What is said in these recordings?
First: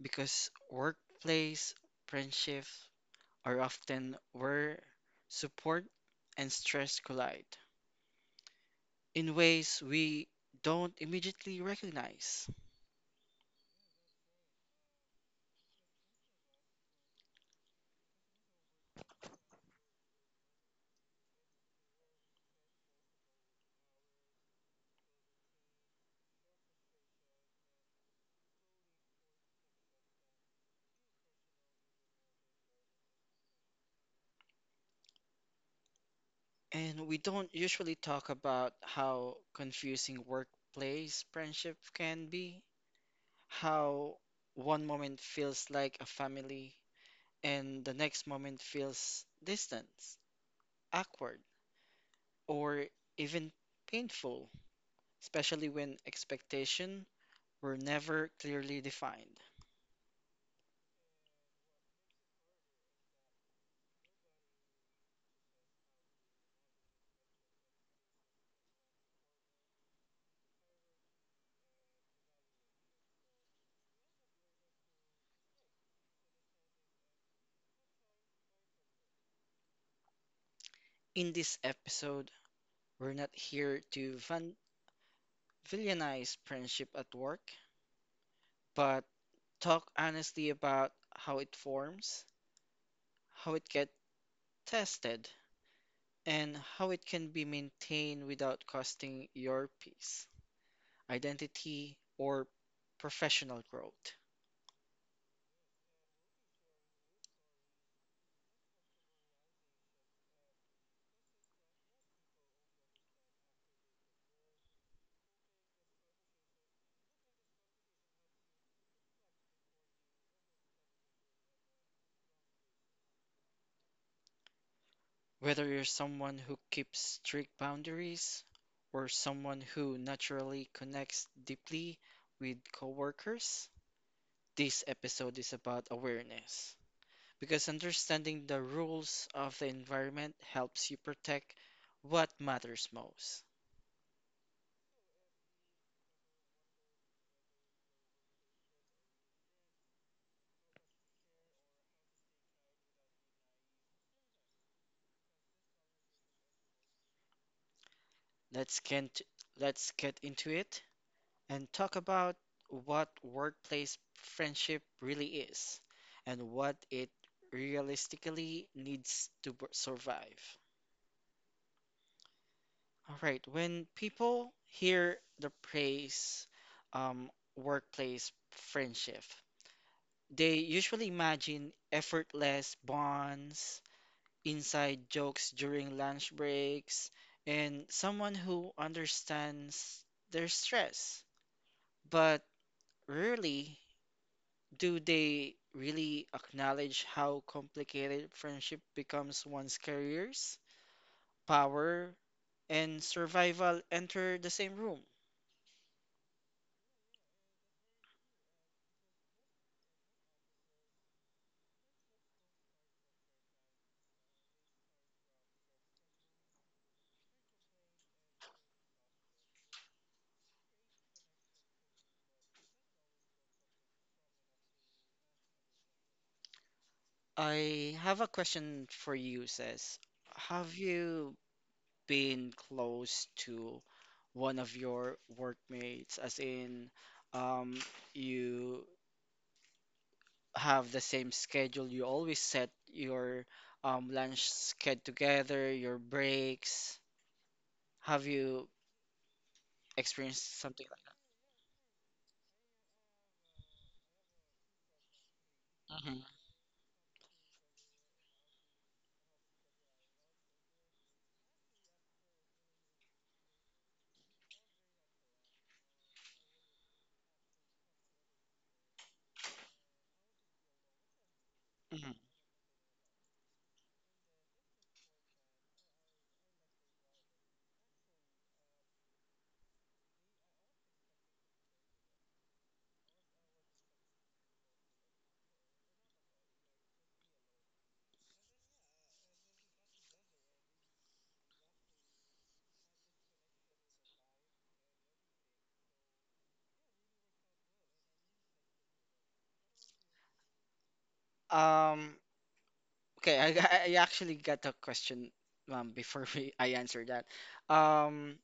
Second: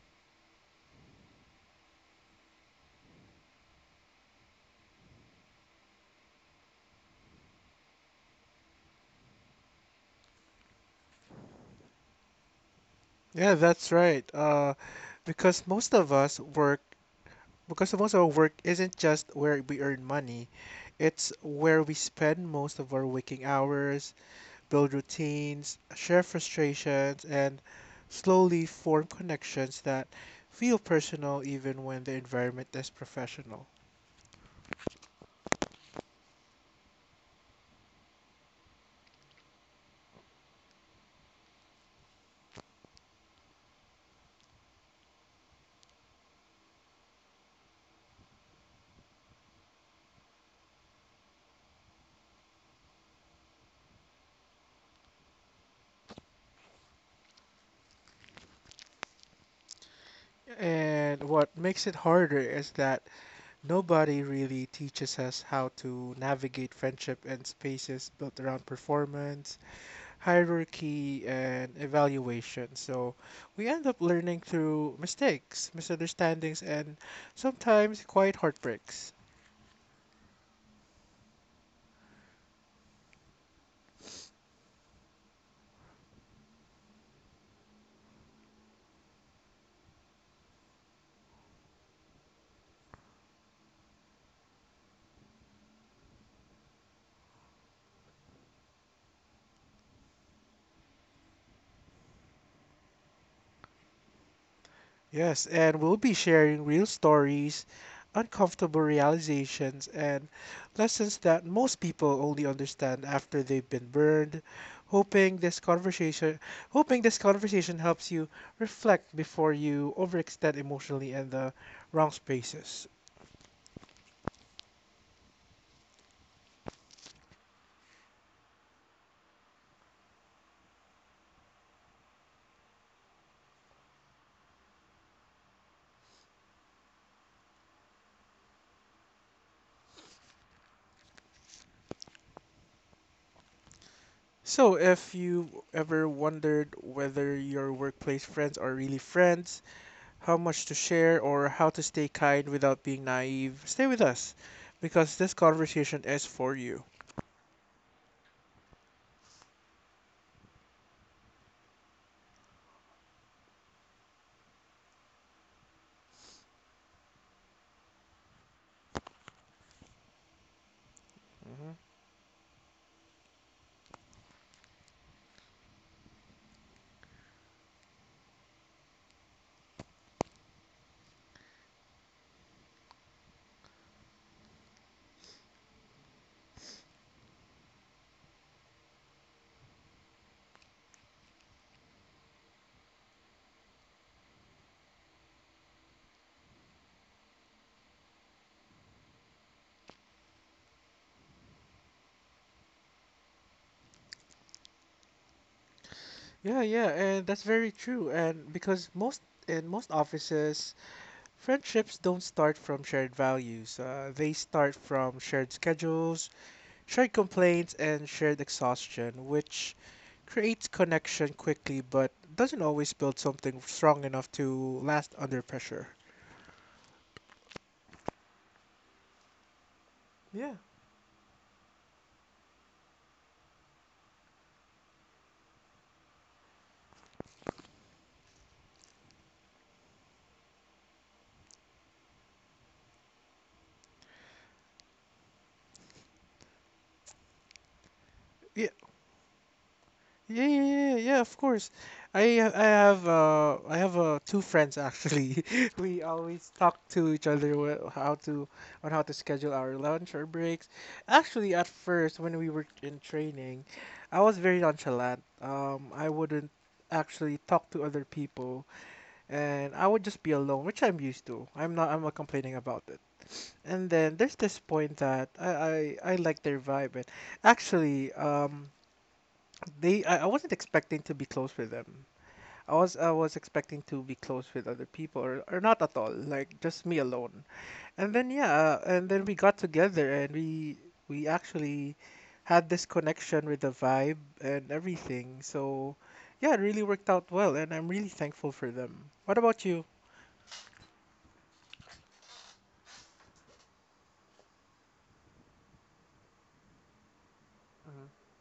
because workplace friendships are often where support and stress collide in ways we don't immediately recognize. Yeah, that's right. Because most of us work, because most of our work isn't just where we earn money, it's where we spend most of our waking hours, build routines, share frustrations, and slowly form connections that feel personal even when the environment is professional. And we don't usually talk about how confusing workplace friendship can be. How one moment feels like a family and the next moment feels distant, awkward, or even painful, especially when expectations were never clearly defined. And what makes it harder is that nobody really teaches us how to navigate friendship and spaces built around performance hierarchy and evaluation. So we end up learning through mistakes, misunderstandings, and sometimes quite heartbreaks. In this episode, we're not here to villainize friendship at work, but talk honestly about how it forms, how it gets tested, and how it can be maintained without costing your peace, identity, or professional growth. Yes, and we'll be sharing real stories, uncomfortable realizations, and lessons that most people only understand after they've been burned. Hoping this conversation, hoping this conversation helps you reflect before you overextend emotionally in the wrong spaces. Whether you're someone who keeps strict boundaries or someone who naturally connects deeply with coworkers, this episode is about awareness. Because understanding the rules of the environment helps you protect what matters most. So, if you ever wondered whether your workplace friends are really friends, how much to share, or how to stay kind without being naive, stay with us because this conversation is for you. Let's get let's get into it, and talk about what workplace friendship really is and what it realistically needs to survive. Mhm. All right, when people hear the phrase um, workplace friendship, they usually imagine effortless bonds, inside jokes during lunch breaks, and someone who understands their stress. But rarely do they really acknowledge how complicated friendship becomes once careers, power, and survival enter the same room? Yeah, yeah, and that's very true. And because most in most offices, friendships don't start from shared values. They start from shared schedules, shared complaints, and shared exhaustion, which creates connection quickly but doesn't always build something strong enough to last under pressure. I have a question for you, says. Yeah. Have you been close to one of your workmates, as in, um, you have the same schedule, you always set your lunch schedule together, your breaks? Have you Yeah. experience Yeah, yeah, something yeah, like that. yeah, of course. I have I have two friends actually. We Hmm. always talk to each other wh- how to on how to schedule our lunch or breaks. Actually, at first when we were in training, I was very nonchalant. I wouldn't actually talk to other people and I would just be alone, which I'm used to. I'm not I'm Hmm. not complaining about it. And then there's this point that I like their vibe and actually I wasn't expecting to be close with them. I was expecting to be close with other people or not at all, like just me alone. And then yeah, and then we got together and we actually had this connection with the vibe and everything. So yeah, it really worked out well and I'm really thankful for them. What about you? Um, okay, I, I actually got a question before we, I answer that. Um,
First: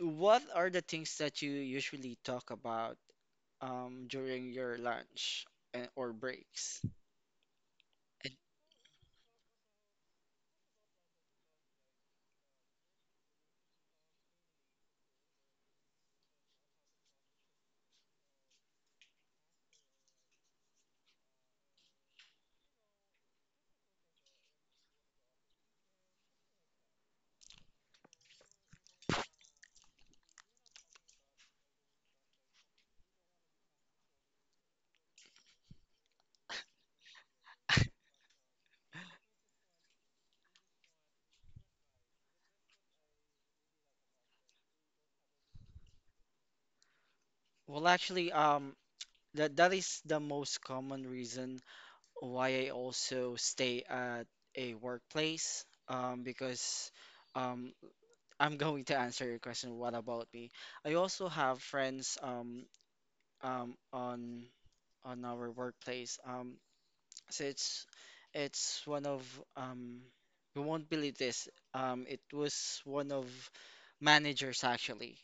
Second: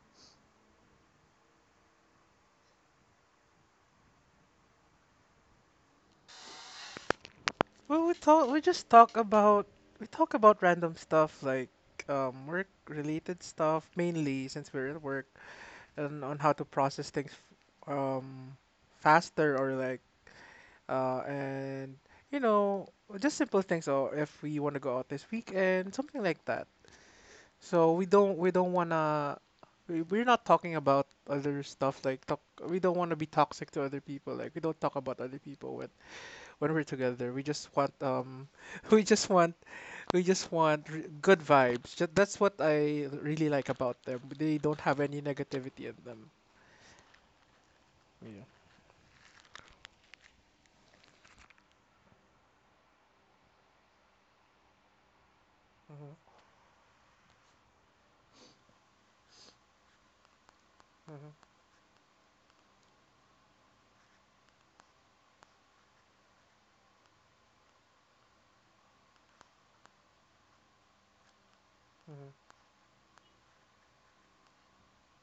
what are the things that you usually talk about during your lunch and, or breaks? Well, we And, talk. We just talk about we talk about random stuff like work-related stuff mainly since we're at work and on how to process things um, faster or like and you know just simple things. Or if we want to go out this weekend, something like that. So we don't wanna we, we're not talking about other stuff like talk. We don't want to be toxic to other people. Like we don't talk about other people when we're together we just want we just want we just want good vibes that's what I really like about them. They don't have any negativity in them. well, actually, Yeah. That that is the most common reason why I also stay at a workplace Mhm. because um, I'm going to answer your question. What about me? I also Mhm. have friends on our workplace. So it's one of um, you won't believe this. It Mhm. was one of managers actually.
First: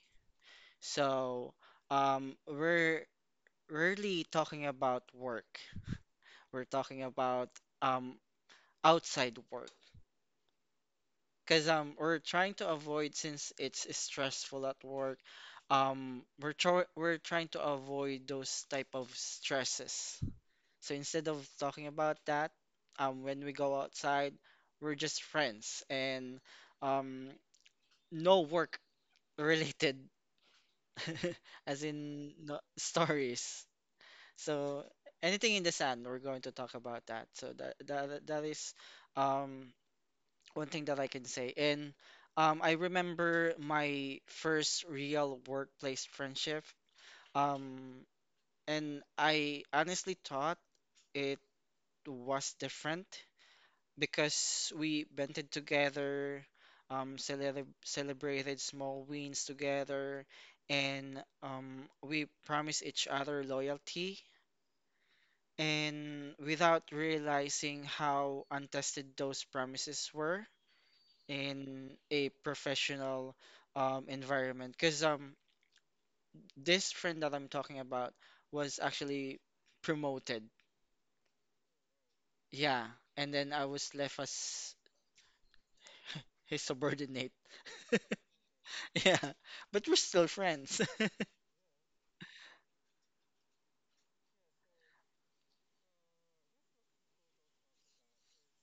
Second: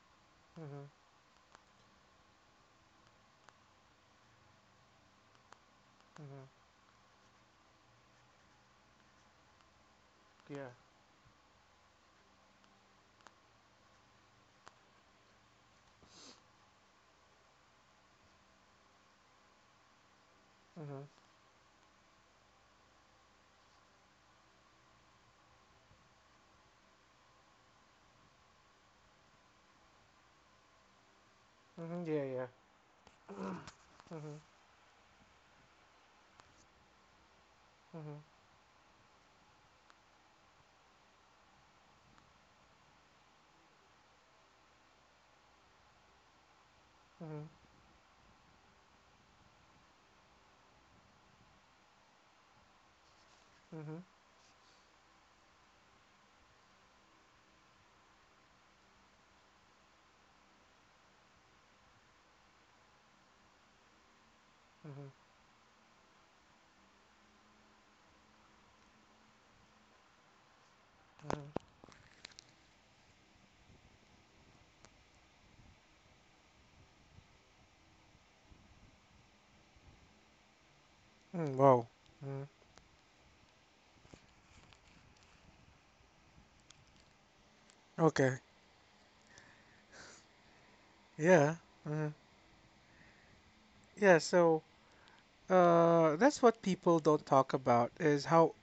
Mhm. So we're really talking about work. Mhm. We're talking about um, outside work. Yeah. Because we're trying to avoid since it's stressful at work. We're trying to avoid those type of stresses. So Mhm. instead of talking about that, when we go outside, we're just friends and um, no work related, as Mhm. Yeah. in Yeah. no, stories. Mhm. So anything in the sun, we're going to talk about that. So Mhm. That is um one thing that I can say. And I remember my first real workplace friendship. Mhm. Um, and I honestly thought it was different Mhm. Mhm. because we bonded together, celebrated small wins together, and we promised each other loyalty. Mhm. And without realizing how untested those promises were, in a professional environment. Because this friend that I'm talking about was actually promoted. Mm, wow. Mhm. Yeah. And then I was left as his subordinate. Okay. Yeah. But we're still friends. Yeah. Mhm. Yeah, so that's what people don't talk about is how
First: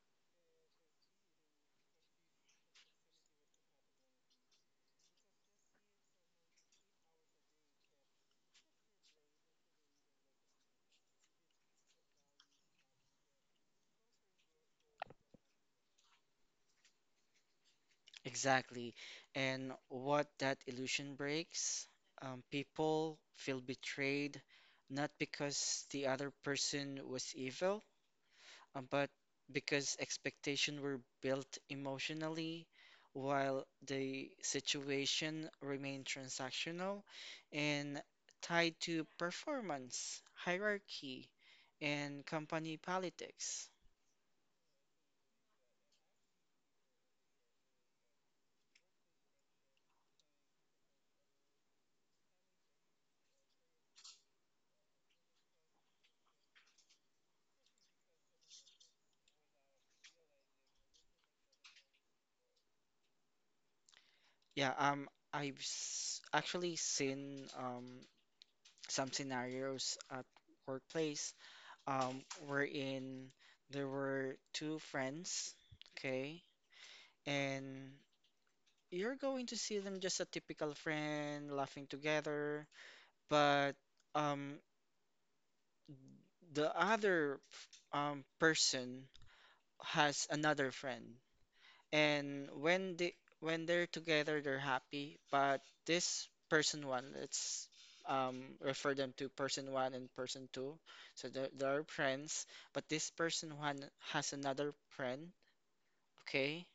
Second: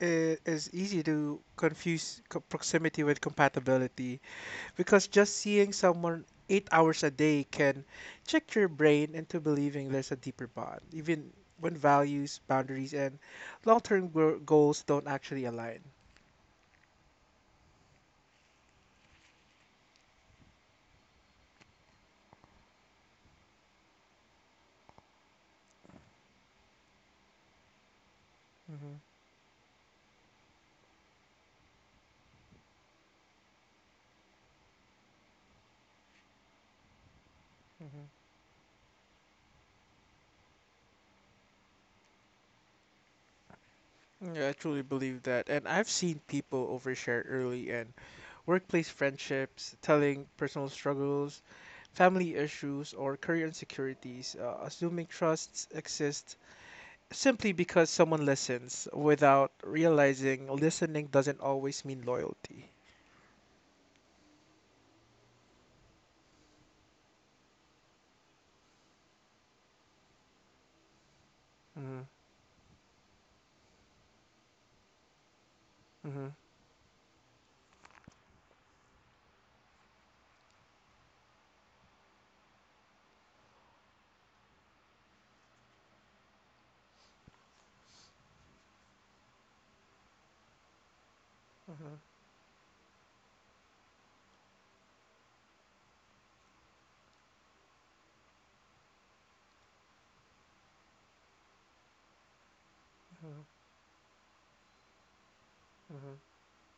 it is easy to confuse proximity with compatibility because just seeing someone 8 hours a day can trick your brain into believing there's a deeper bond, even when values, boundaries, and long term goals don't actually align. Exactly. And what that illusion breaks, people feel betrayed, not because the other person was evil. Hmm. But because expectations were built emotionally, while the situation remained transactional and Hmm. tied to performance, hierarchy, and company politics. Yeah, I truly believe that. And I've seen people overshare early and workplace friendships, telling personal struggles, family issues, or career insecurities, assuming trusts exist simply because someone listens without realizing listening doesn't always mean loyalty. Yeah, actually seen some scenarios at workplace Mm-hmm. Wherein there were two friends, Mm-hmm. okay, and you're going to see them just a typical friend laughing together, but um, the other person has another friend, Mm-hmm. and when they're together, they're happy. But this person one, let's refer them to person one and person two, so they're friends. But this Mm-hmm. person one has another friend, Mm-hmm. okay?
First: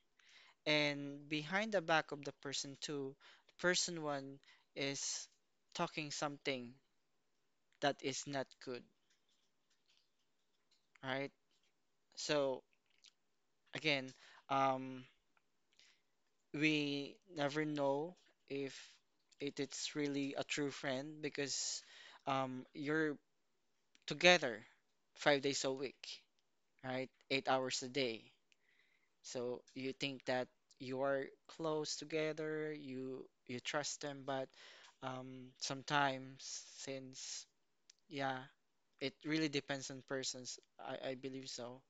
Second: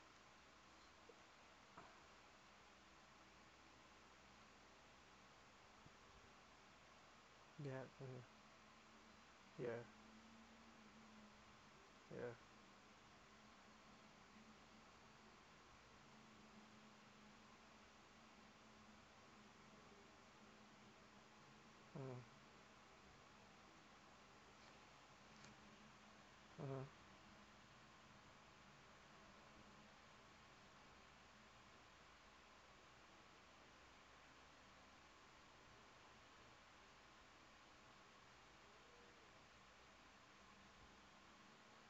And behind the back of the person two, person one is talking something Yeah. that is not Mm-hmm. good, Yeah. right? Yeah. So again, um, we never know if it's really a true friend because Mm-hmm. You're together 5 days a week, Mm-hmm. right? 8 hours a day. So you think that you are close together, you trust them, but sometimes since yeah, it really depends on persons. I believe so.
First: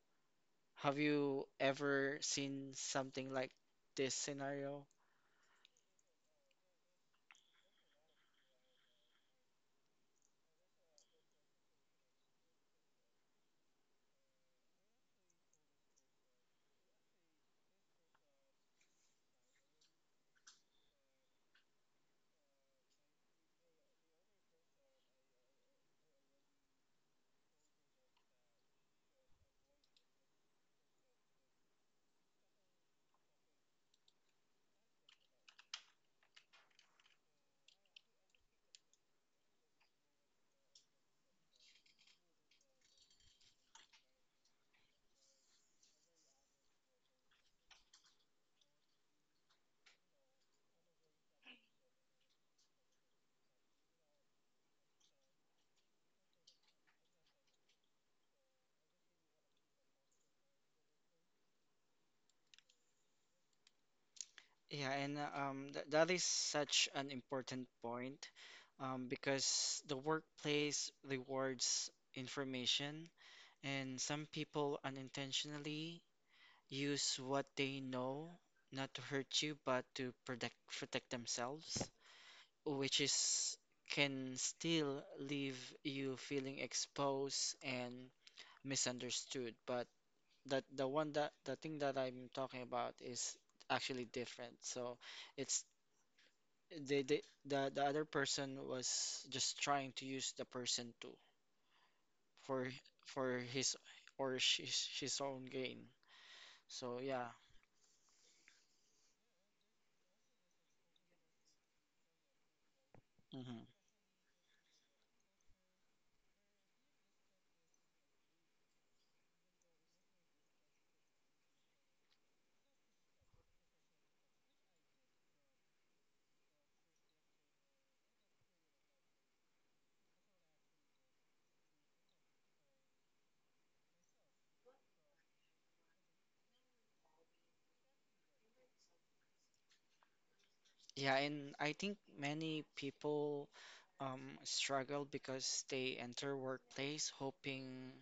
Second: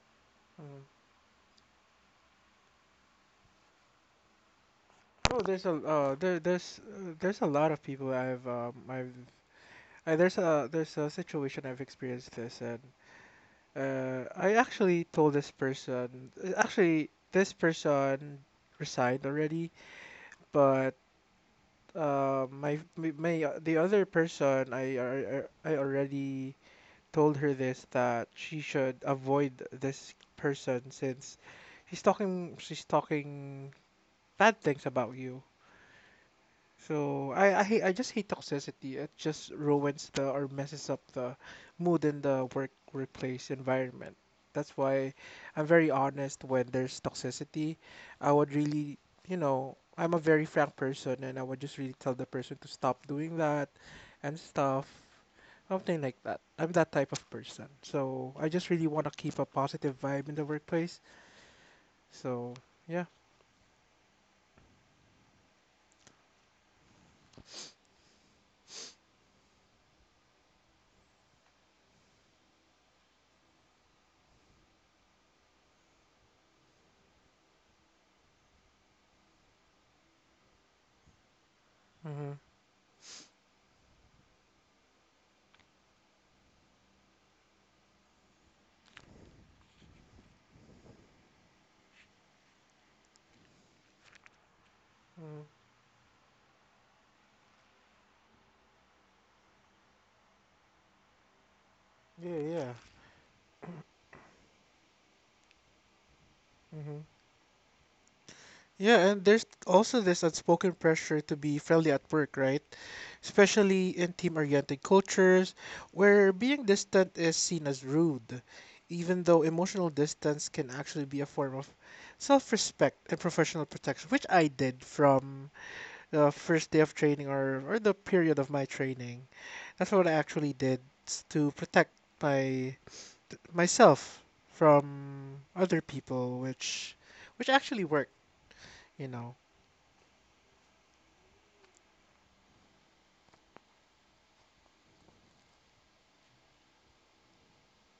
Mm-hmm. Have you ever seen something like this scenario? Oh, there's a lot of people there's a situation I've experienced this and I actually told this person, actually this person resigned already, but my my the other person, I already told her this that she should avoid this person since he's talking she's talking bad things about you. So I just hate toxicity. It just ruins the or messes up the mood in the workplace environment. That's why I'm very honest when there's toxicity. I would really, you know, I'm a very frank person and I would just really tell the person to stop doing that and stuff. Something like that. I'm that type of person. So I just really want to keep a positive vibe in the workplace. So yeah. Yeah, and th that is such an important point because the workplace rewards information, and some people unintentionally use what they know not to hurt you but to protect themselves, Mm-hmm. which is can still leave you feeling exposed and misunderstood, but that the thing that I'm talking about is actually different. So Mm-hmm. it's they the other person was just trying to use the person too Yeah, for yeah. His or his own gain. So Mm-hmm. yeah. Yeah, and there's also this unspoken pressure to be friendly at work, right? Mhm. Especially in team-oriented cultures where being distant is seen as rude, even though emotional distance can actually be a form of self-respect and professional protection, which I did from the first day of training or the period of my training. That's what I actually did to protect my myself from other people, which actually worked, you know. Yeah, and I think many people struggle because they enter workplace hoping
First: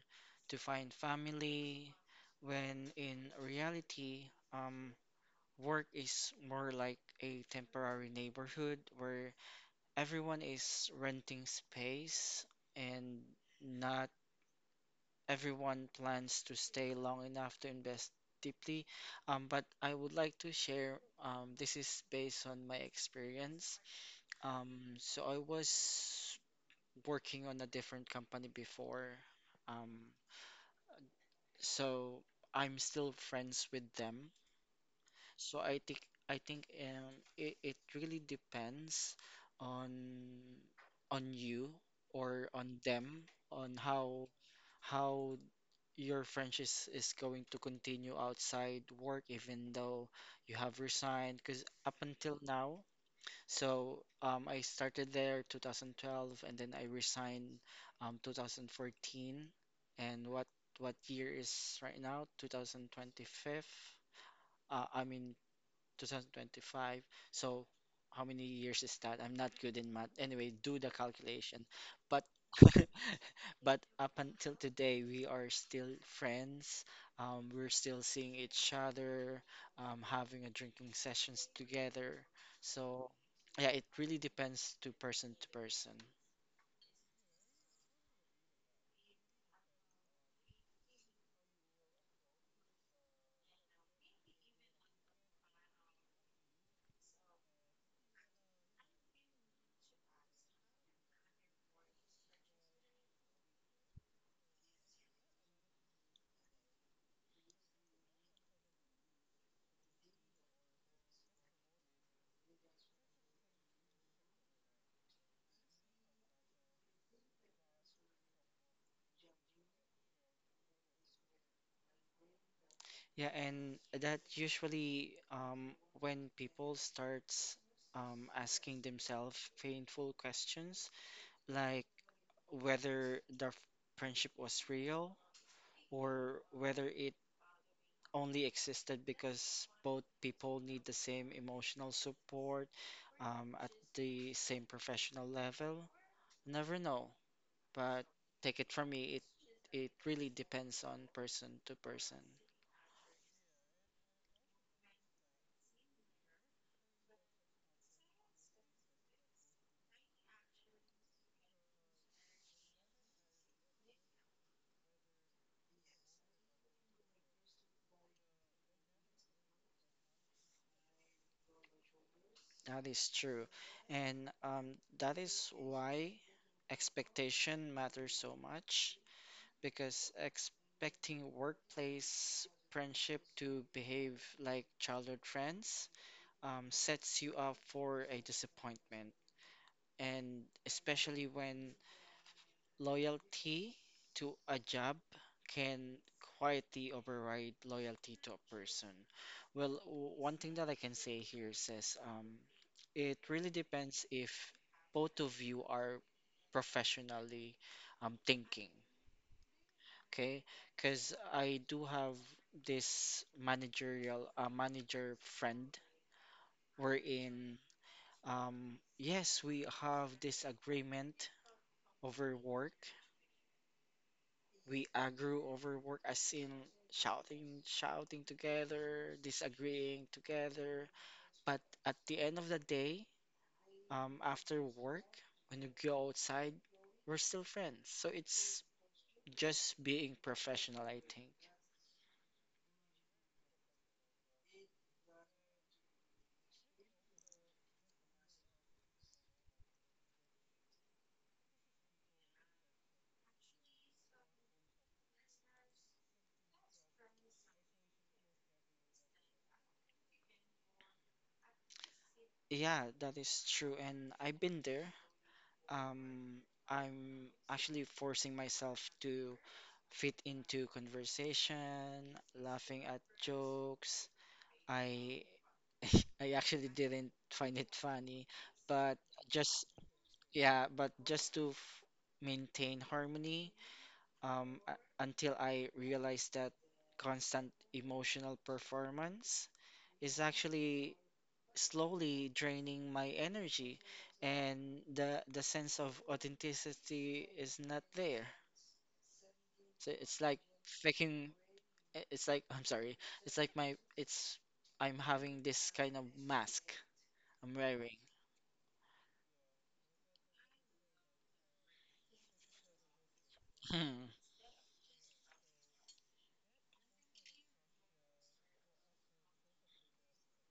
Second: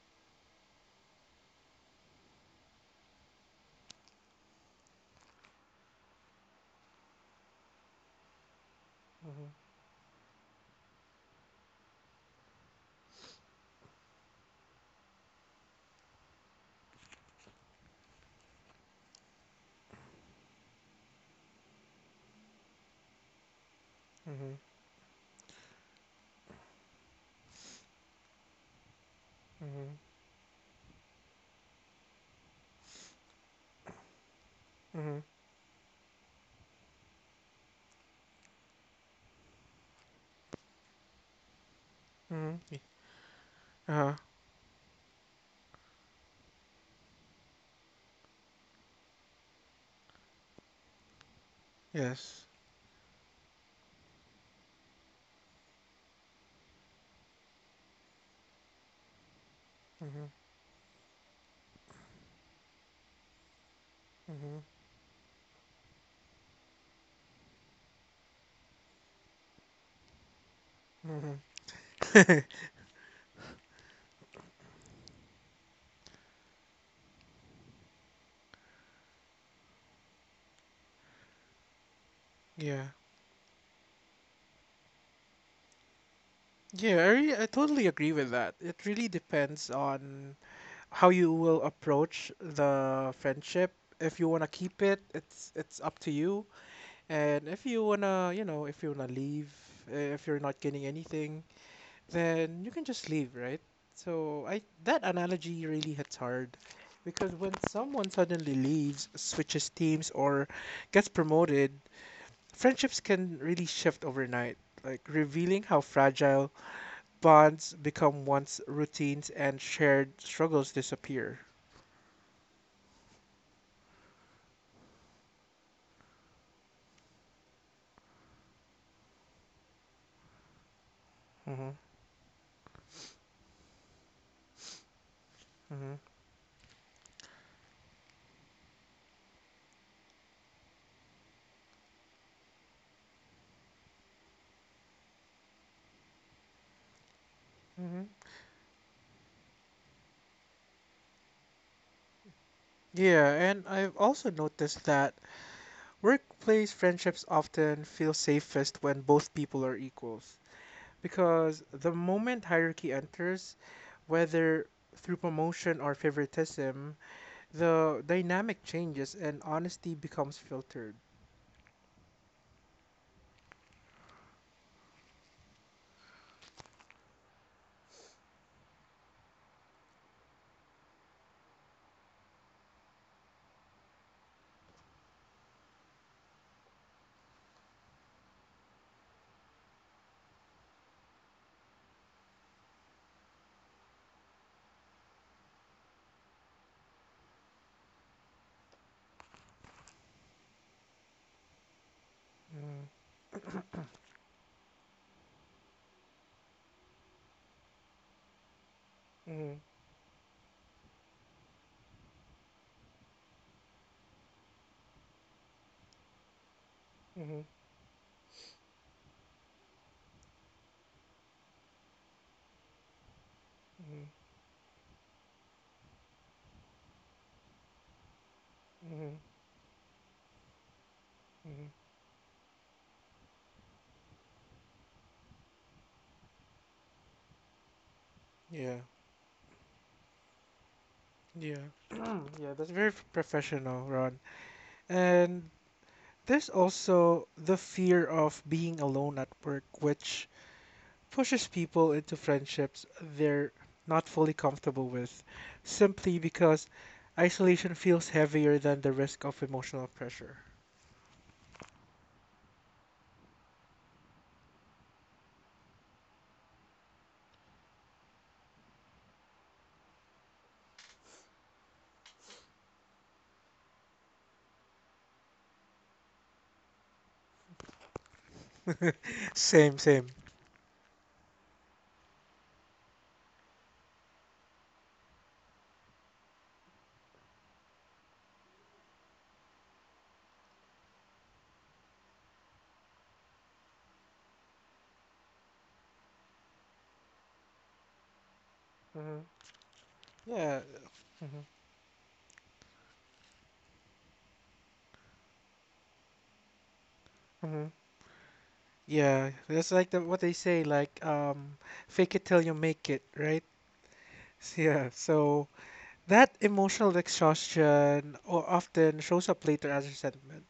to find family, when in reality, work is more like a temporary neighborhood where Mm-hmm. everyone is renting space and not everyone plans to stay long enough to invest deeply. But I would like to share, this is based on my experience Mhm. So I was working on a different company before. Mhm. Um, so I'm still friends with them. Mhm. So I think it, it really depends on you or Mhm. on them on Uh-huh. How your friendship is going to continue outside work even though you have resigned because up until Yes. now. So I started there 2012, and then I resigned 2014. And Mhm. What year is right now? 2025. Mhm. I mean 2025. So how many years is that? I'm not good in math. Anyway, do the Mhm. calculation. But but up until today, we are still friends. We're still seeing each other, having a drinking sessions together. Yeah. So yeah, it really depends to person to person. Yeah, I, really, I totally agree with that. It really depends on how you will approach the friendship. If you want to keep it, it's up to you. And if you want to, you know, if you want to leave, if you're not getting anything, then you can just leave, right? So I that analogy really hits hard because when someone suddenly leaves, switches teams, or gets promoted, friendships can really shift overnight, like revealing how fragile bonds become once routines and shared struggles disappear. Yeah, and that usually when people starts asking themselves painful questions, Hmm. like whether the friendship was real Hmm. or whether it only existed because both people need the same emotional support at the same professional level. Never know, Hmm. but take it from me, it really depends on person to person. Yeah, and I've also noticed that workplace friendships often feel safest when both people are equals. Because the moment hierarchy enters, whether through promotion or favoritism, the dynamic changes and honesty becomes filtered. That is true, and that is why expectation matters so much because expecting workplace friendship to behave like childhood friends sets you up for a disappointment. And especially when loyalty to a job can quietly override loyalty to a person. Well, one thing that I can say here says Mm-hmm. it really depends if both of you are professionally thinking Mm-hmm. okay? Because I do have this managerial manager friend wherein yes, we have this agreement over work. Mm-hmm. We agree over work as in shouting Mm-hmm. together, disagreeing together. But Mm-hmm. at the end of the day, after work, when you go outside, we're still friends. So it's Yeah, just being professional, I think. yeah. Yeah, that's very professional, Ron. And there's also the fear of being alone at work, which pushes people into friendships they're not fully comfortable with simply because isolation feels heavier than the risk of emotional pressure. Yeah, that is true. And I've been there. Um, I'm actually forcing myself to fit into conversation, laughing at jokes. I I actually didn't find it funny, but just Same, same. yeah, but just to f maintain harmony, um, uh, until I realized that constant emotional performance is actually slowly draining my energy and the sense of authenticity is not there. Hmm. So it's like Yeah. faking Hmm. It's like I'm sorry. It's like my it's I'm having this kind of mask I'm Hmm. wearing. Yeah, that's like the, what they say, like fake it till you make it, right? Yeah, so that emotional exhaustion often shows up later as resentment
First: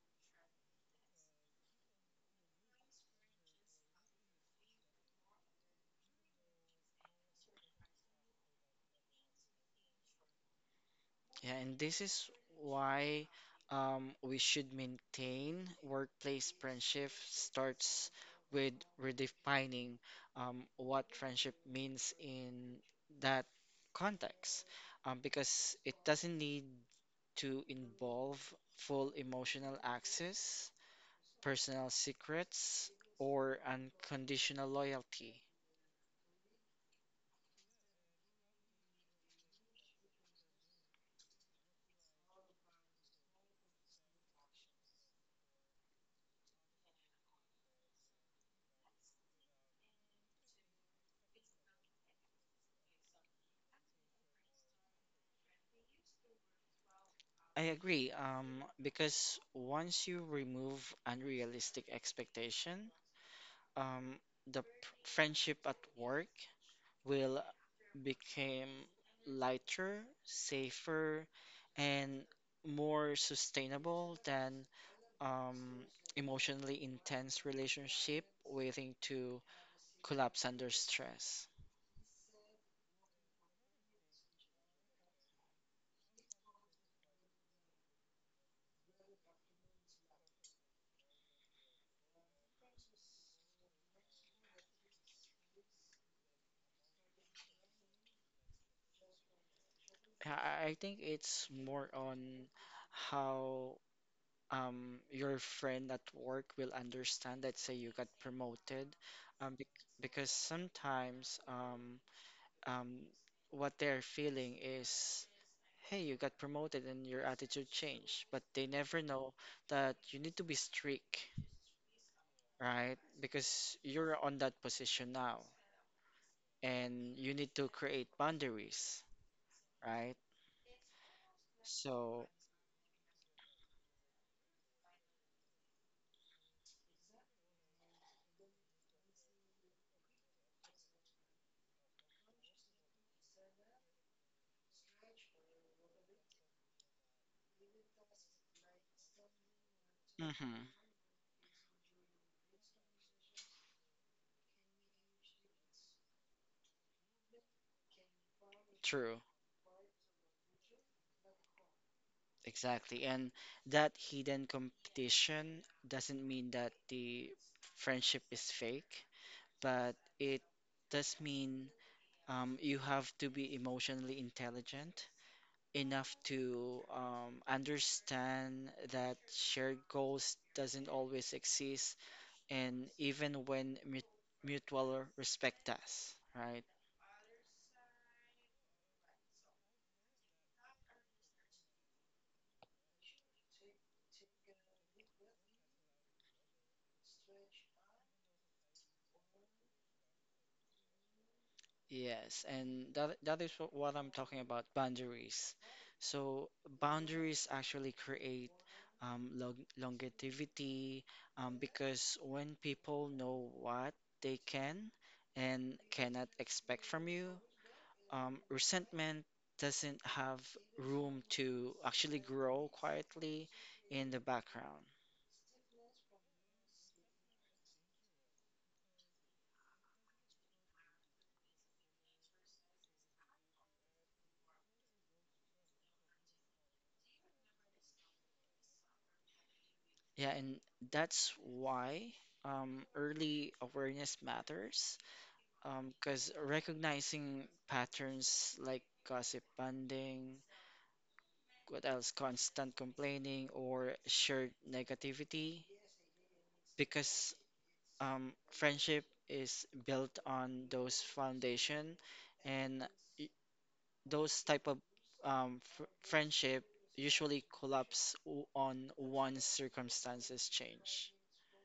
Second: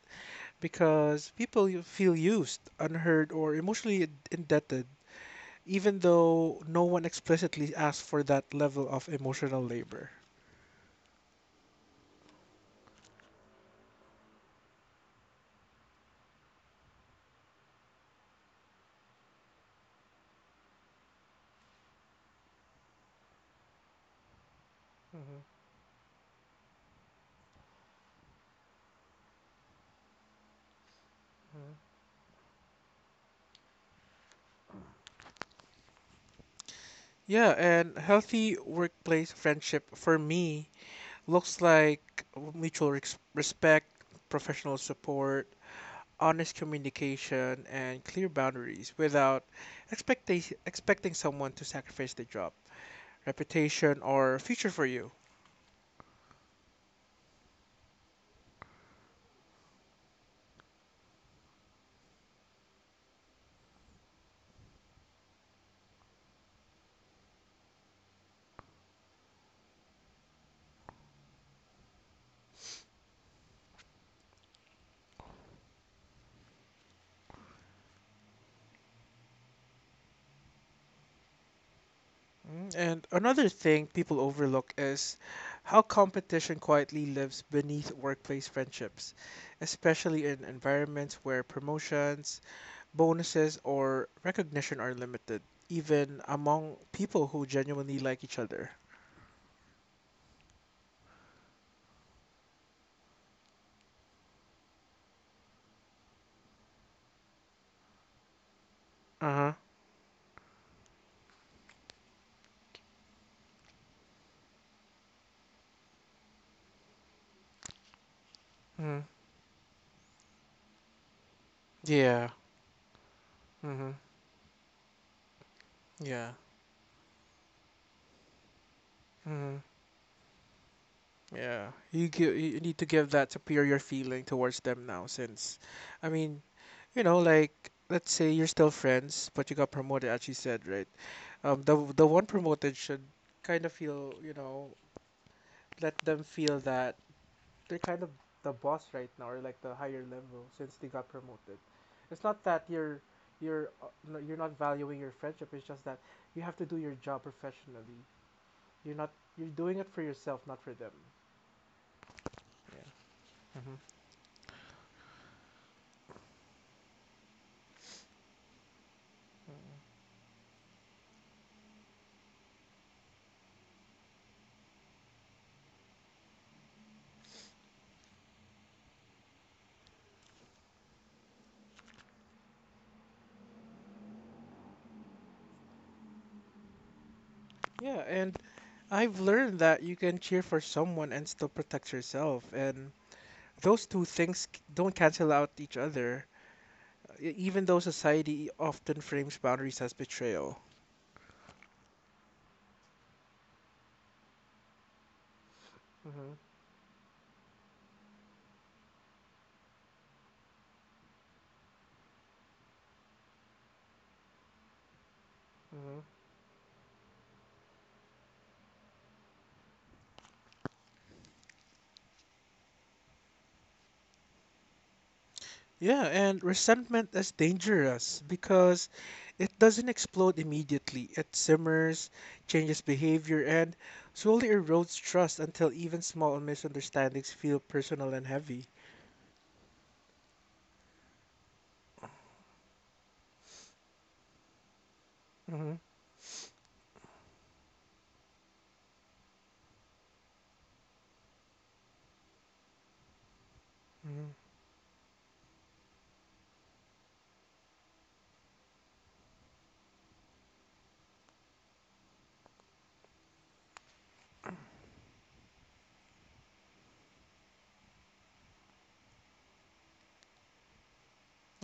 because people you feel used, unheard, or emotionally indebted even though no one explicitly asks for that level of emotional labor. Yeah, and this is why we should maintain workplace friendship starts with redefining what friendship means in that context, Mm-hmm. because it doesn't need to involve full emotional access, personal secrets, or unconditional loyalty. Yeah, and healthy workplace friendship for me looks like mutual respect, professional support, honest communication, and clear boundaries without expecting someone to sacrifice their job, reputation, or future for you. I agree, because once you remove unrealistic expectation, um, the p- friendship at work will become lighter, safer, and more sustainable than um, emotionally intense relationship waiting to collapse under stress. Mm, and another thing people overlook is how competition quietly lives beneath workplace friendships, especially in environments where promotions, bonuses, or recognition are limited, even among people who genuinely like each other. I think it's more on how your friend at work will understand, that say you got promoted, Uh huh. Because sometimes um, what they're feeling is, hey, you got promoted and your attitude changed. But they Mm-hmm. never know that you need to be strict, Yeah. right? Because Mm-hmm. you're on that position now Yeah. and you need to create boundaries, Mm-hmm. right? Yeah. You So, give, you need to give that superior feeling towards them now, since, I mean, you know, like, let's say you're still friends, but you got promoted, as you said, right? The one promoted should kind of feel, you know, let them feel that they're kind of the boss right now, or like the higher level mhm, since they got promoted. It's not that you're not valuing your friendship. It's just that you have to do your job professionally. You're not true, You're doing it for yourself, not for them. exactly. Yeah. And Hmm. that hidden competition doesn't mean that the friendship is fake, but it does mean you have to be emotionally intelligent enough to understand that shared goals doesn't always exist and even when mutual respect does, right? Yeah, and I've learned that you can cheer for someone and still protect yourself, and those two things don't cancel out each other, even though society often frames boundaries as betrayal. Yes, and that what I'm talking about boundaries. So Mm-hmm. boundaries actually create longevity, because when people know what they can and Mm-hmm. cannot expect from you, resentment doesn't have room to actually grow quietly in the background. Yeah, and resentment is dangerous because it doesn't explode immediately. It simmers, changes behavior, and slowly erodes trust until even small misunderstandings feel personal and heavy. Yeah, and that's why early awareness matters Mm-hmm. because recognizing patterns like gossip banding, what else, constant complaining, or Mm-hmm. shared negativity, because friendship is built on those foundation and those type of fr friendship usually collapse on one circumstances change.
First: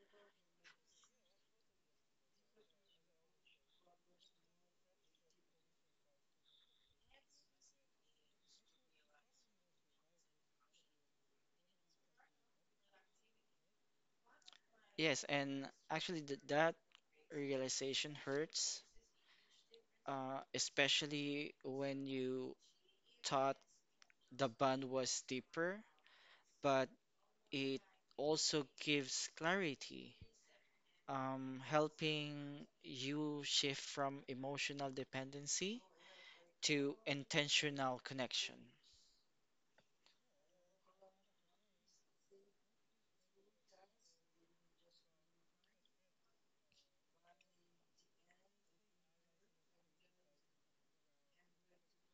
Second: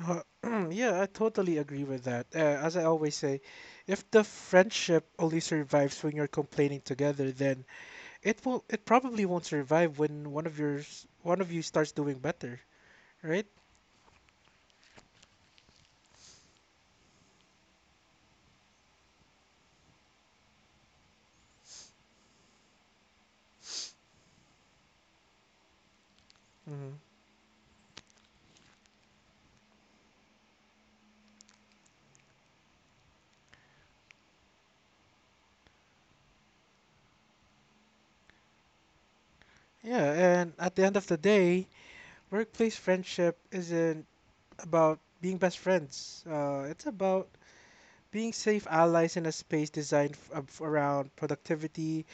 Yeah, I totally agree with that. As I always say, if the friendship only survives when you're complaining together, then it probably won't survive when one of you starts doing better, right? Yes, and actually th that realization hurts, especially when you thought the bond was deeper, but Mm-hmm. it also gives clarity, helping you shift from emotional dependency to intentional connection. Yeah, and at the end of the day, workplace friendship isn't about being best friends. It's about being safe allies in a space designed around productivity,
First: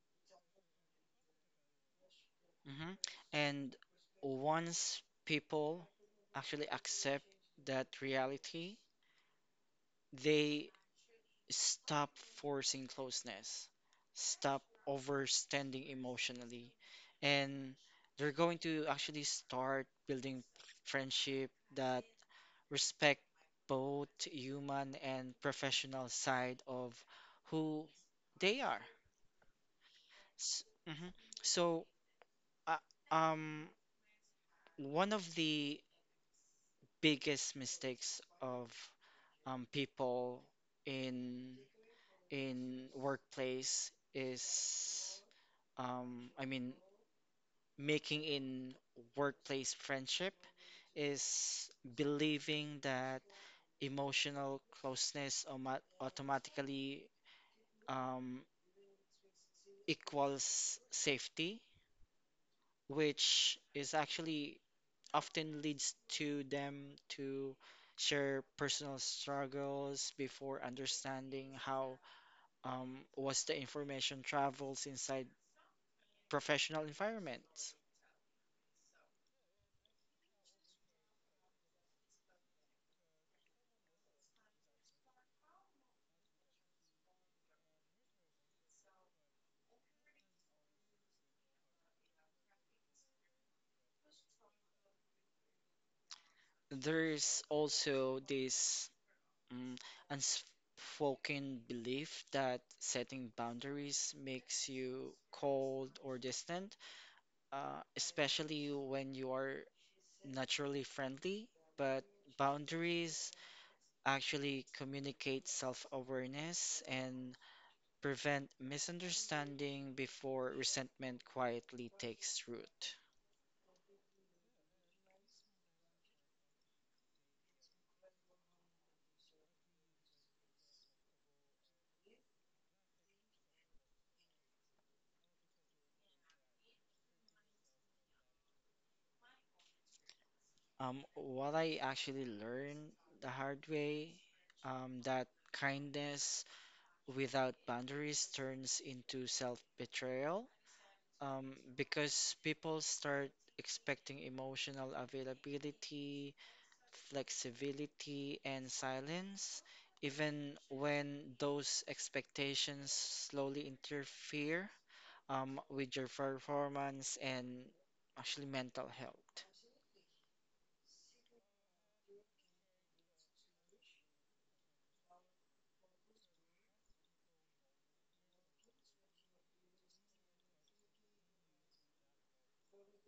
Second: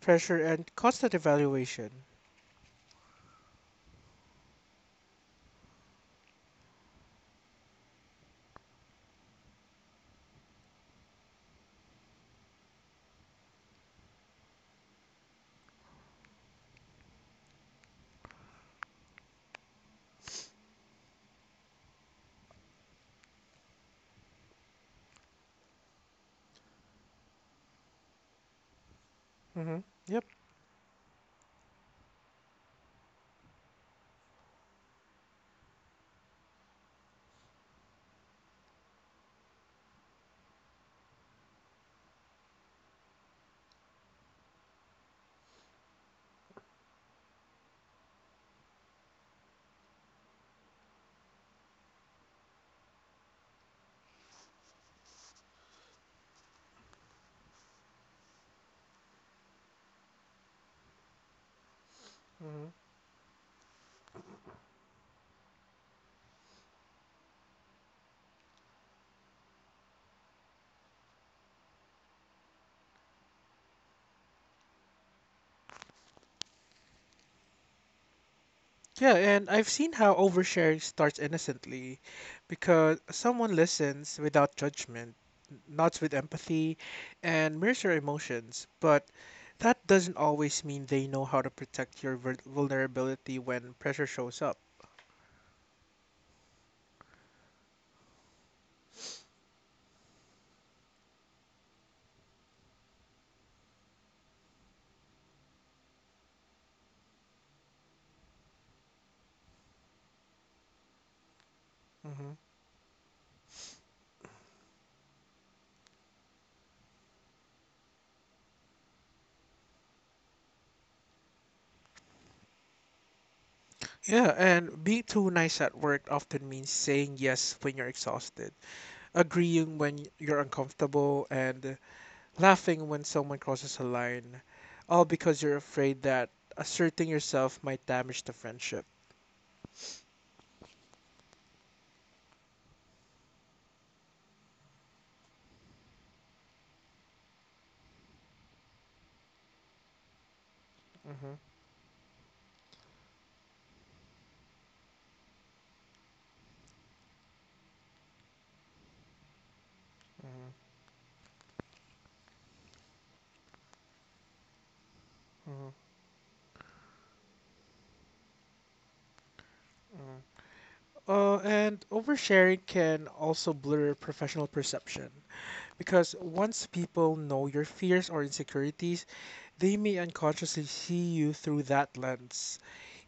pressure, and constant evaluation. Mm-hmm. And once people actually accept that reality, they stop forcing closeness, stop overstanding emotionally, and they're going to actually start building friendship that respect both human and professional side of who they are. Mm-hmm. Yep. S- mhm. So, uh, um, one of the biggest mistakes of people in in workplace is um, I mean making in workplace friendship is believing that emotional closeness automatically um, equals safety, which is actually often leads to them to share personal struggles before understanding how was the information travels inside professional environments. Yeah, and I've seen how oversharing starts innocently because someone listens without judgment, nods with empathy, and mirrors your emotions. But that doesn't always mean they know how to protect your vulnerability when pressure shows up. There's also this um, unspoken belief that setting boundaries makes you cold or distant, especially when you are naturally friendly, but Hmm. boundaries actually communicate self-awareness and prevent misunderstanding before resentment quietly takes root. Yeah, and being too nice at work often means saying yes when you're exhausted, agreeing when you're uncomfortable, and laughing when someone crosses a line, all because you're afraid that asserting yourself might damage the friendship. What I actually learned the hard way, that kindness without boundaries turns into self-betrayal, Mhm, because people start expecting emotional availability flexibility, and silence, mhm, even when those expectations slowly interfere mhm, with your performance and actually mental health. mhm. And oversharing can also blur professional perception because once people know your fears or insecurities, they may unconsciously see you through that lens,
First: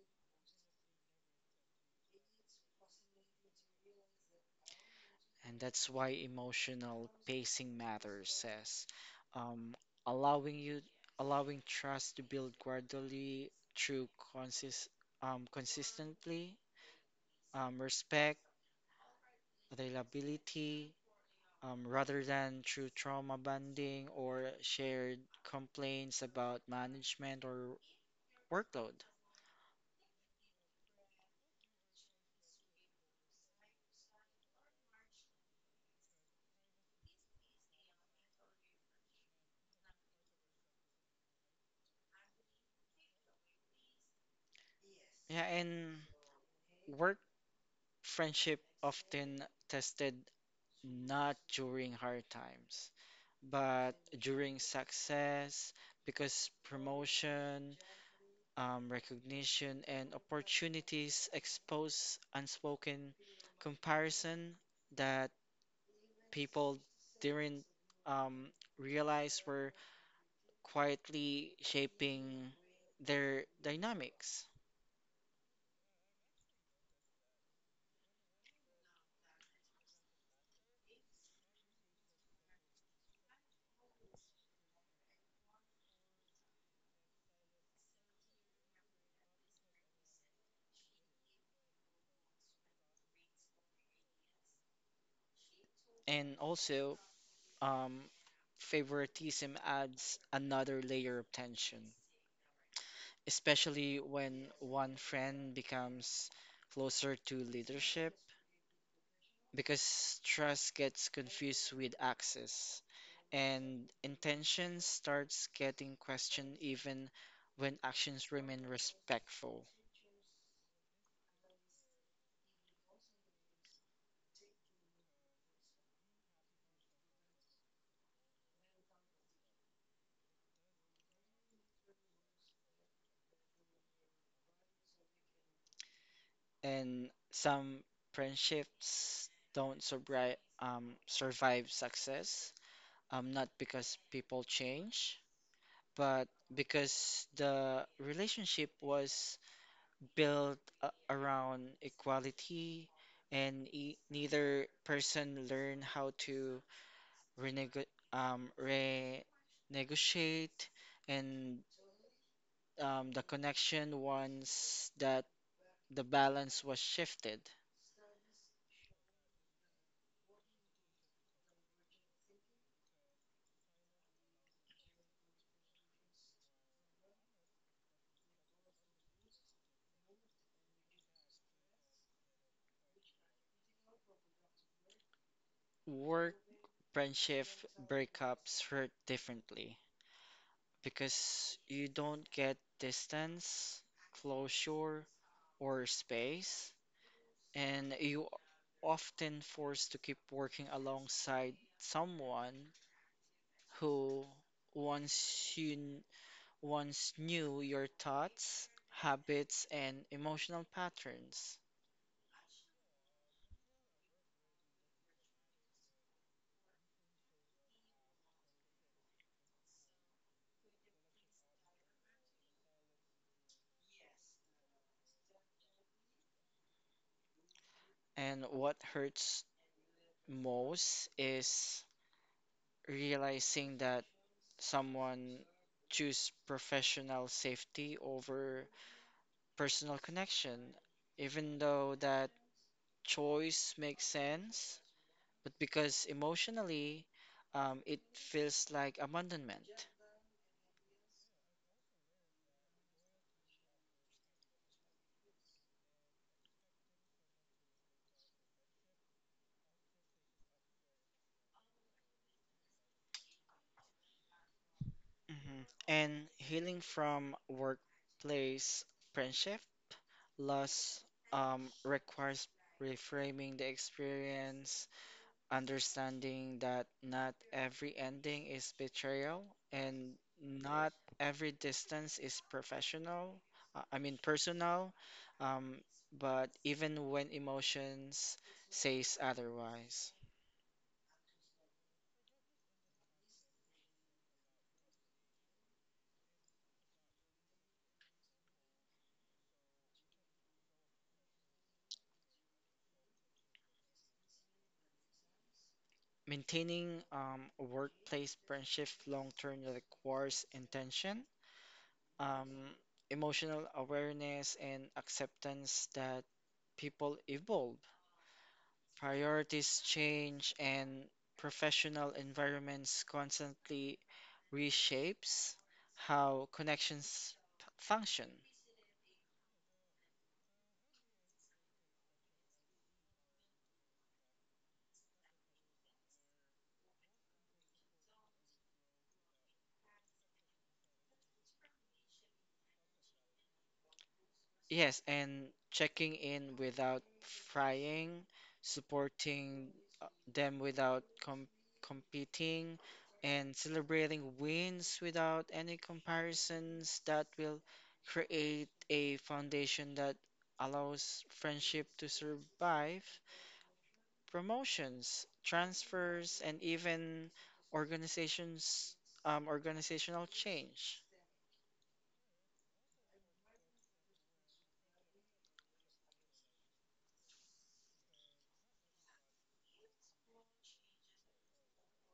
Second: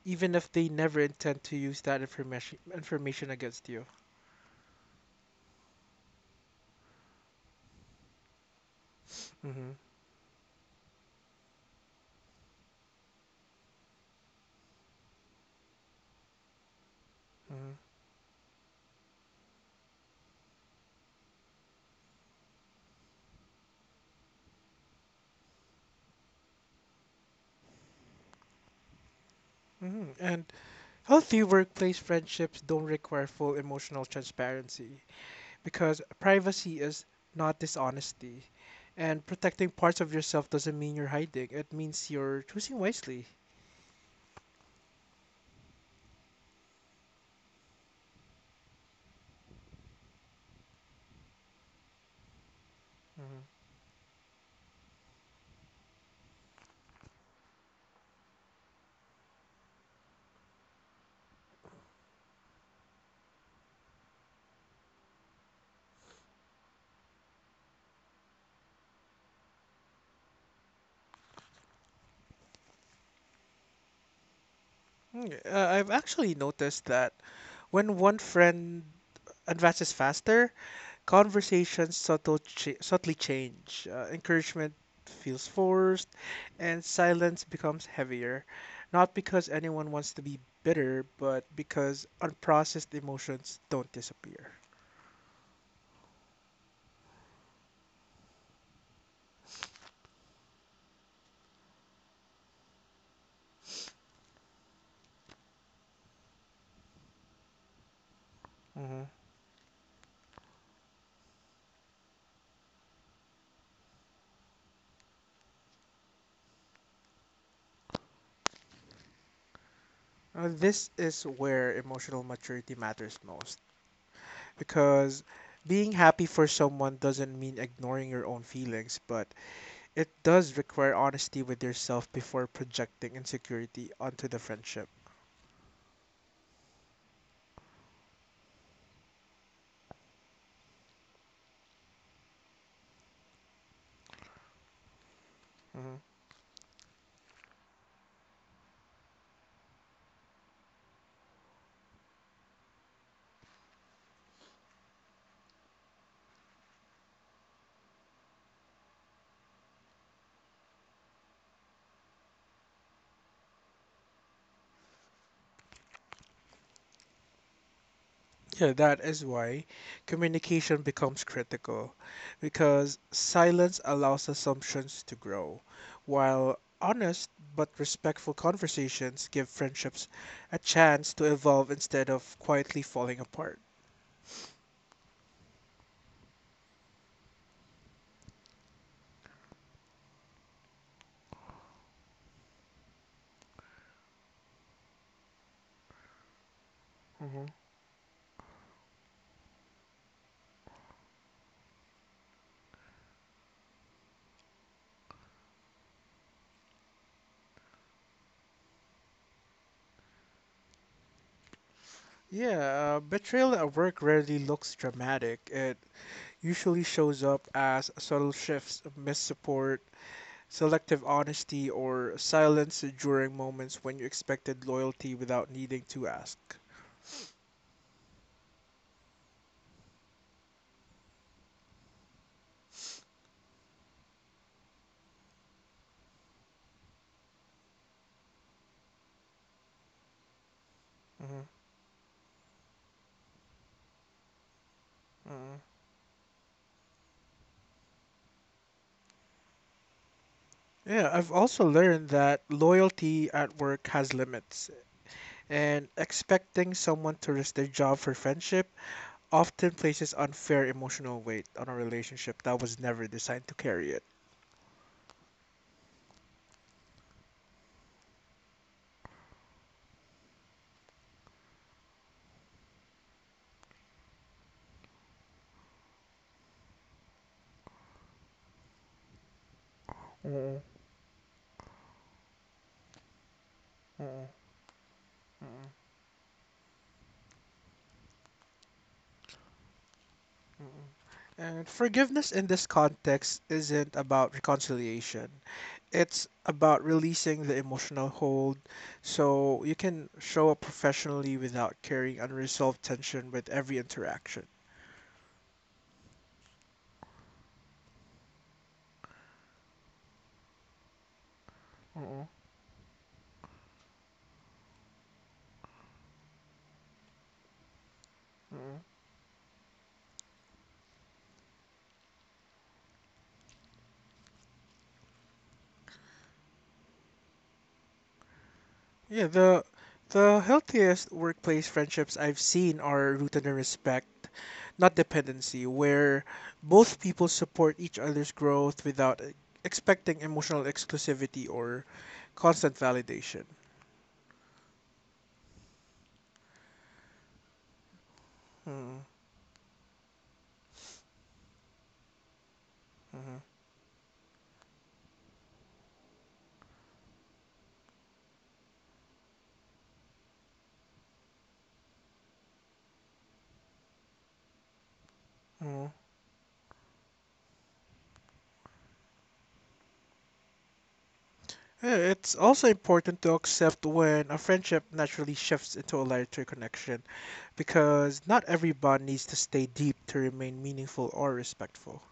even if they never intend to use that information against you. And that's why emotional pacing matters, says um, Hmm. allowing you allowing trust to build gradually through consist consistently Hmm. Respect, availability, rather than through trauma bonding or shared complaints about management or workload. Hmm. And healthy workplace friendships don't require full emotional transparency because privacy is not dishonesty. And protecting parts of yourself doesn't mean you're hiding, it means you're choosing wisely. Yeah, and work friendship often tested not during hard times, Mm-hmm. but during success because promotion, recognition, and opportunities expose unspoken comparison that people didn't um, realize were quietly shaping their dynamics. Mm, I've actually noticed that when one friend advances faster, conversations subtly change. Encouragement feels forced, and silence becomes heavier. Not because anyone wants to be bitter, but because unprocessed emotions don't disappear. And also, um, favoritism adds another layer of tension, especially when one friend becomes closer to leadership Mhm. because trust gets confused with access and intention starts getting questioned even when actions remain respectful. This is where emotional maturity matters most because being happy for someone doesn't mean ignoring your own feelings, but it does require honesty with yourself before projecting insecurity onto the friendship. And some friendships don't survive survive success. Not because people change, Mhm. but because the relationship was built around equality, and e neither person learned how to renego renegotiate, and the connection once that the balance was shifted. Yeah, that is why communication becomes critical because silence allows assumptions to grow, while honest but respectful conversations give friendships a chance to evolve instead of quietly falling apart. Work Friendship breakups hurt differently because you don't get distance, closure, or space, Hmm. and you are often forced to keep working alongside someone who once you kn- once knew your thoughts, habits, and emotional patterns. Yeah, betrayal at work rarely looks dramatic. It usually shows up as subtle shifts, missed support, selective honesty or silence during moments when you expected loyalty without needing to ask. And what hurts most is realizing that someone choose professional safety over personal connection, Mhm, even though that choice makes sense, but mhm. because emotionally, it feels like abandonment. Yeah, I've also learned that loyalty at work has limits, and expecting someone to risk their job for friendship often places unfair emotional weight on a relationship that was never designed to carry it. Hmm. And healing from workplace friendship loss requires reframing the experience understanding that not every ending is betrayal and Mm-mm, not Yes. Every distance is professional, mm-mm, mm-mm, personal, mm-mm. um, but even when emotions says otherwise. And forgiveness in this context isn't about reconciliation. It's about releasing the emotional hold so you can show up professionally without carrying unresolved tension with every interaction. Maintaining a workplace friendship long term requires intention, Mm-mm, um, emotional awareness, and acceptance that people evolve mm-mm. Priorities change and professional environments constantly reshapes how function. Yeah, the healthiest workplace friendships I've seen are rooted in respect, not dependency, where both people support each other's growth without expecting emotional exclusivity or constant validation. Yes, and checking in without prying, Hmm. supporting uh, them without competing, and celebrating wins without any comparisons that will create a foundation that allows friendship to survive Promotions, Mm. transfers, and even organizations organizational change. Yeah, it's also important to accept when a friendship naturally shifts into a lighter connection because not every bond needs to stay deep to remain meaningful or respectful.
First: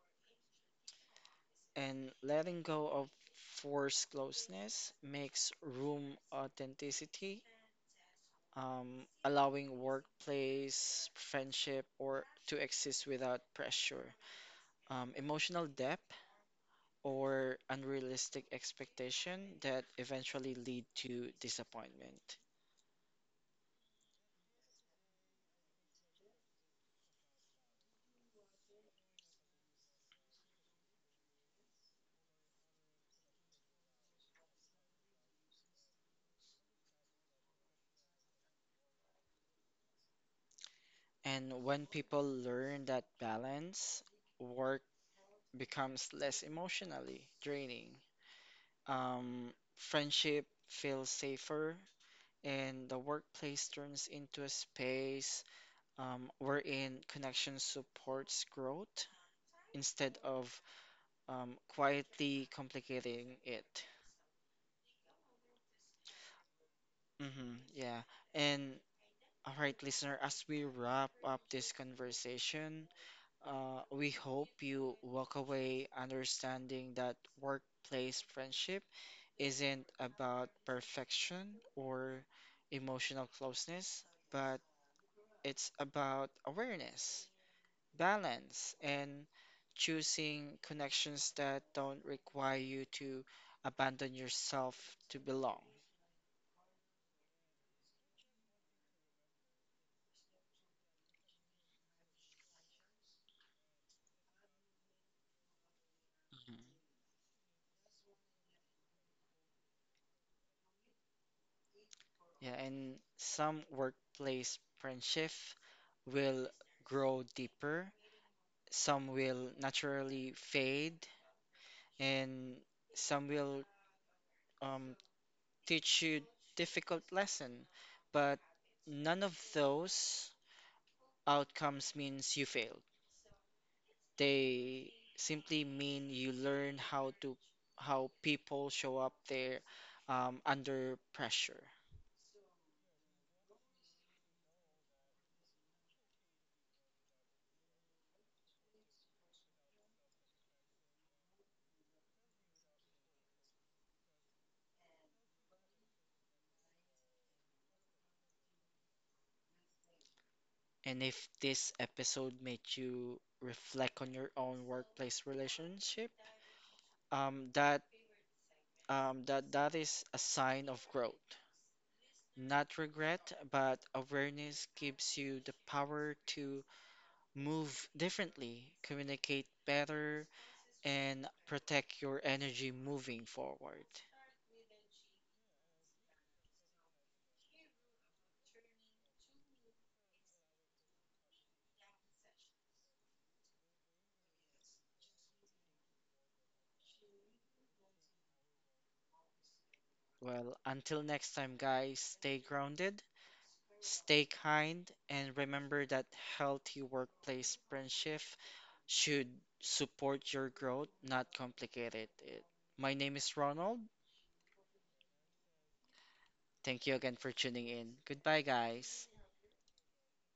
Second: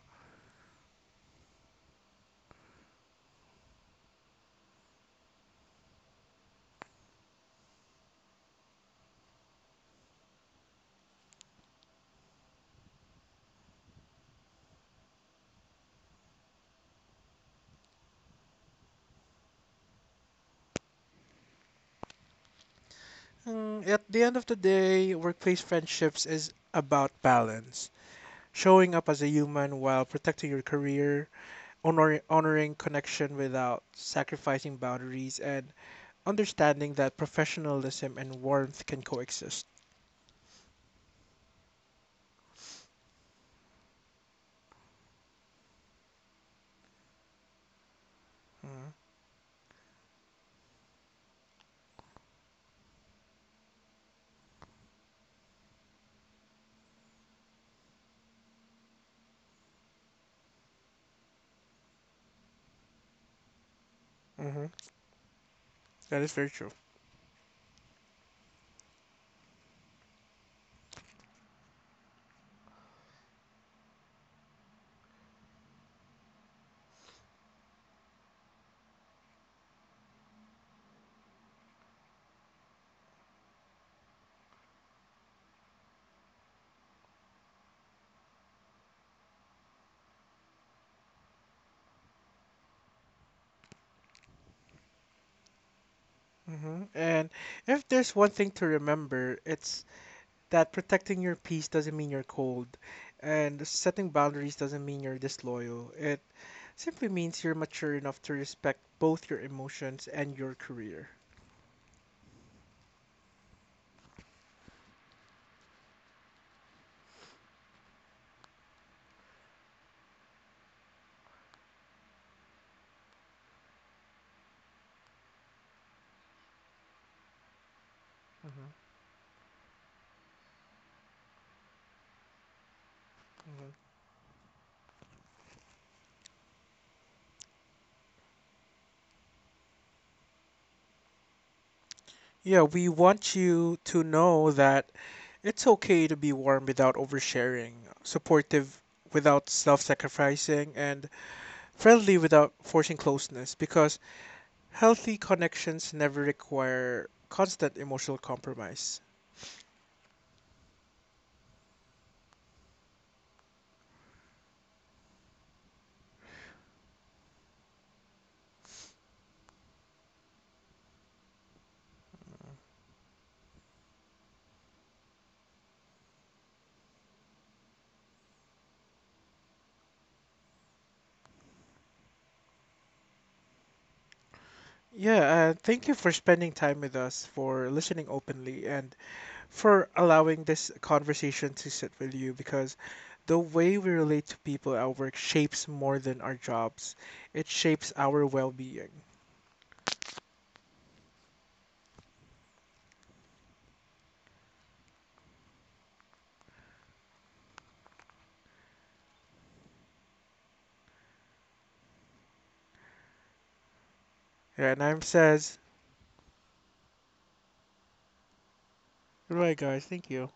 And letting go of forced closeness makes room authenticity, allowing workplace, friendship, or to exist without pressure. Emotional depth or unrealistic expectation that eventually lead to disappointment. Mm, at the end of the day, workplace friendships is about balance, showing up as a human while protecting your career, honoring connection without sacrificing boundaries, and understanding that professionalism and warmth can coexist. And when people learn that balance, work becomes less emotionally draining. Mm-hmm. Um, friendship feels safer, and the workplace turns into a space wherein connection supports growth instead of quietly complicating it. Mm-hmm. That is very true. Hmm, yeah. And all right, listener, as we wrap up this conversation, we hope you walk away understanding that workplace friendship isn't about perfection or emotional closeness, but it's about awareness, balance, and choosing connections that don't require you to abandon yourself to belong. Hmm. And if there's one thing to remember, it's that protecting your peace doesn't mean you're cold, and setting boundaries doesn't mean you're disloyal. It simply means you're mature enough to respect both your emotions and your career. Yeah, and some workplace friendship will grow deeper, some will naturally fade, and some will um, teach you difficult lesson, but Hmm. none of those outcomes means you failed. Hmm. They simply mean you learn how to how people show up there under pressure. Yeah, we want you to know that it's okay to be warm without oversharing, supportive without self sacrificing, and friendly without forcing closeness because healthy connections never require constant emotional compromise. And if this episode made you reflect on your own workplace relationship, um, that that is a sign of growth. Not regret, but awareness gives you the power to move differently, communicate better, and protect your energy moving forward. Yeah, thank you for spending time with us, for listening openly, and for allowing this conversation to sit with you because the way we relate to people at work shapes more than our jobs, it shapes our well being. Well, until next time, guys, stay grounded, stay kind, and remember that healthy workplace friendship should support your growth, not complicate it. My name is Ronald. Yeah, and I'm says, Thank you again for tuning in. Goodbye, guys. goodbye, guys. Thank you.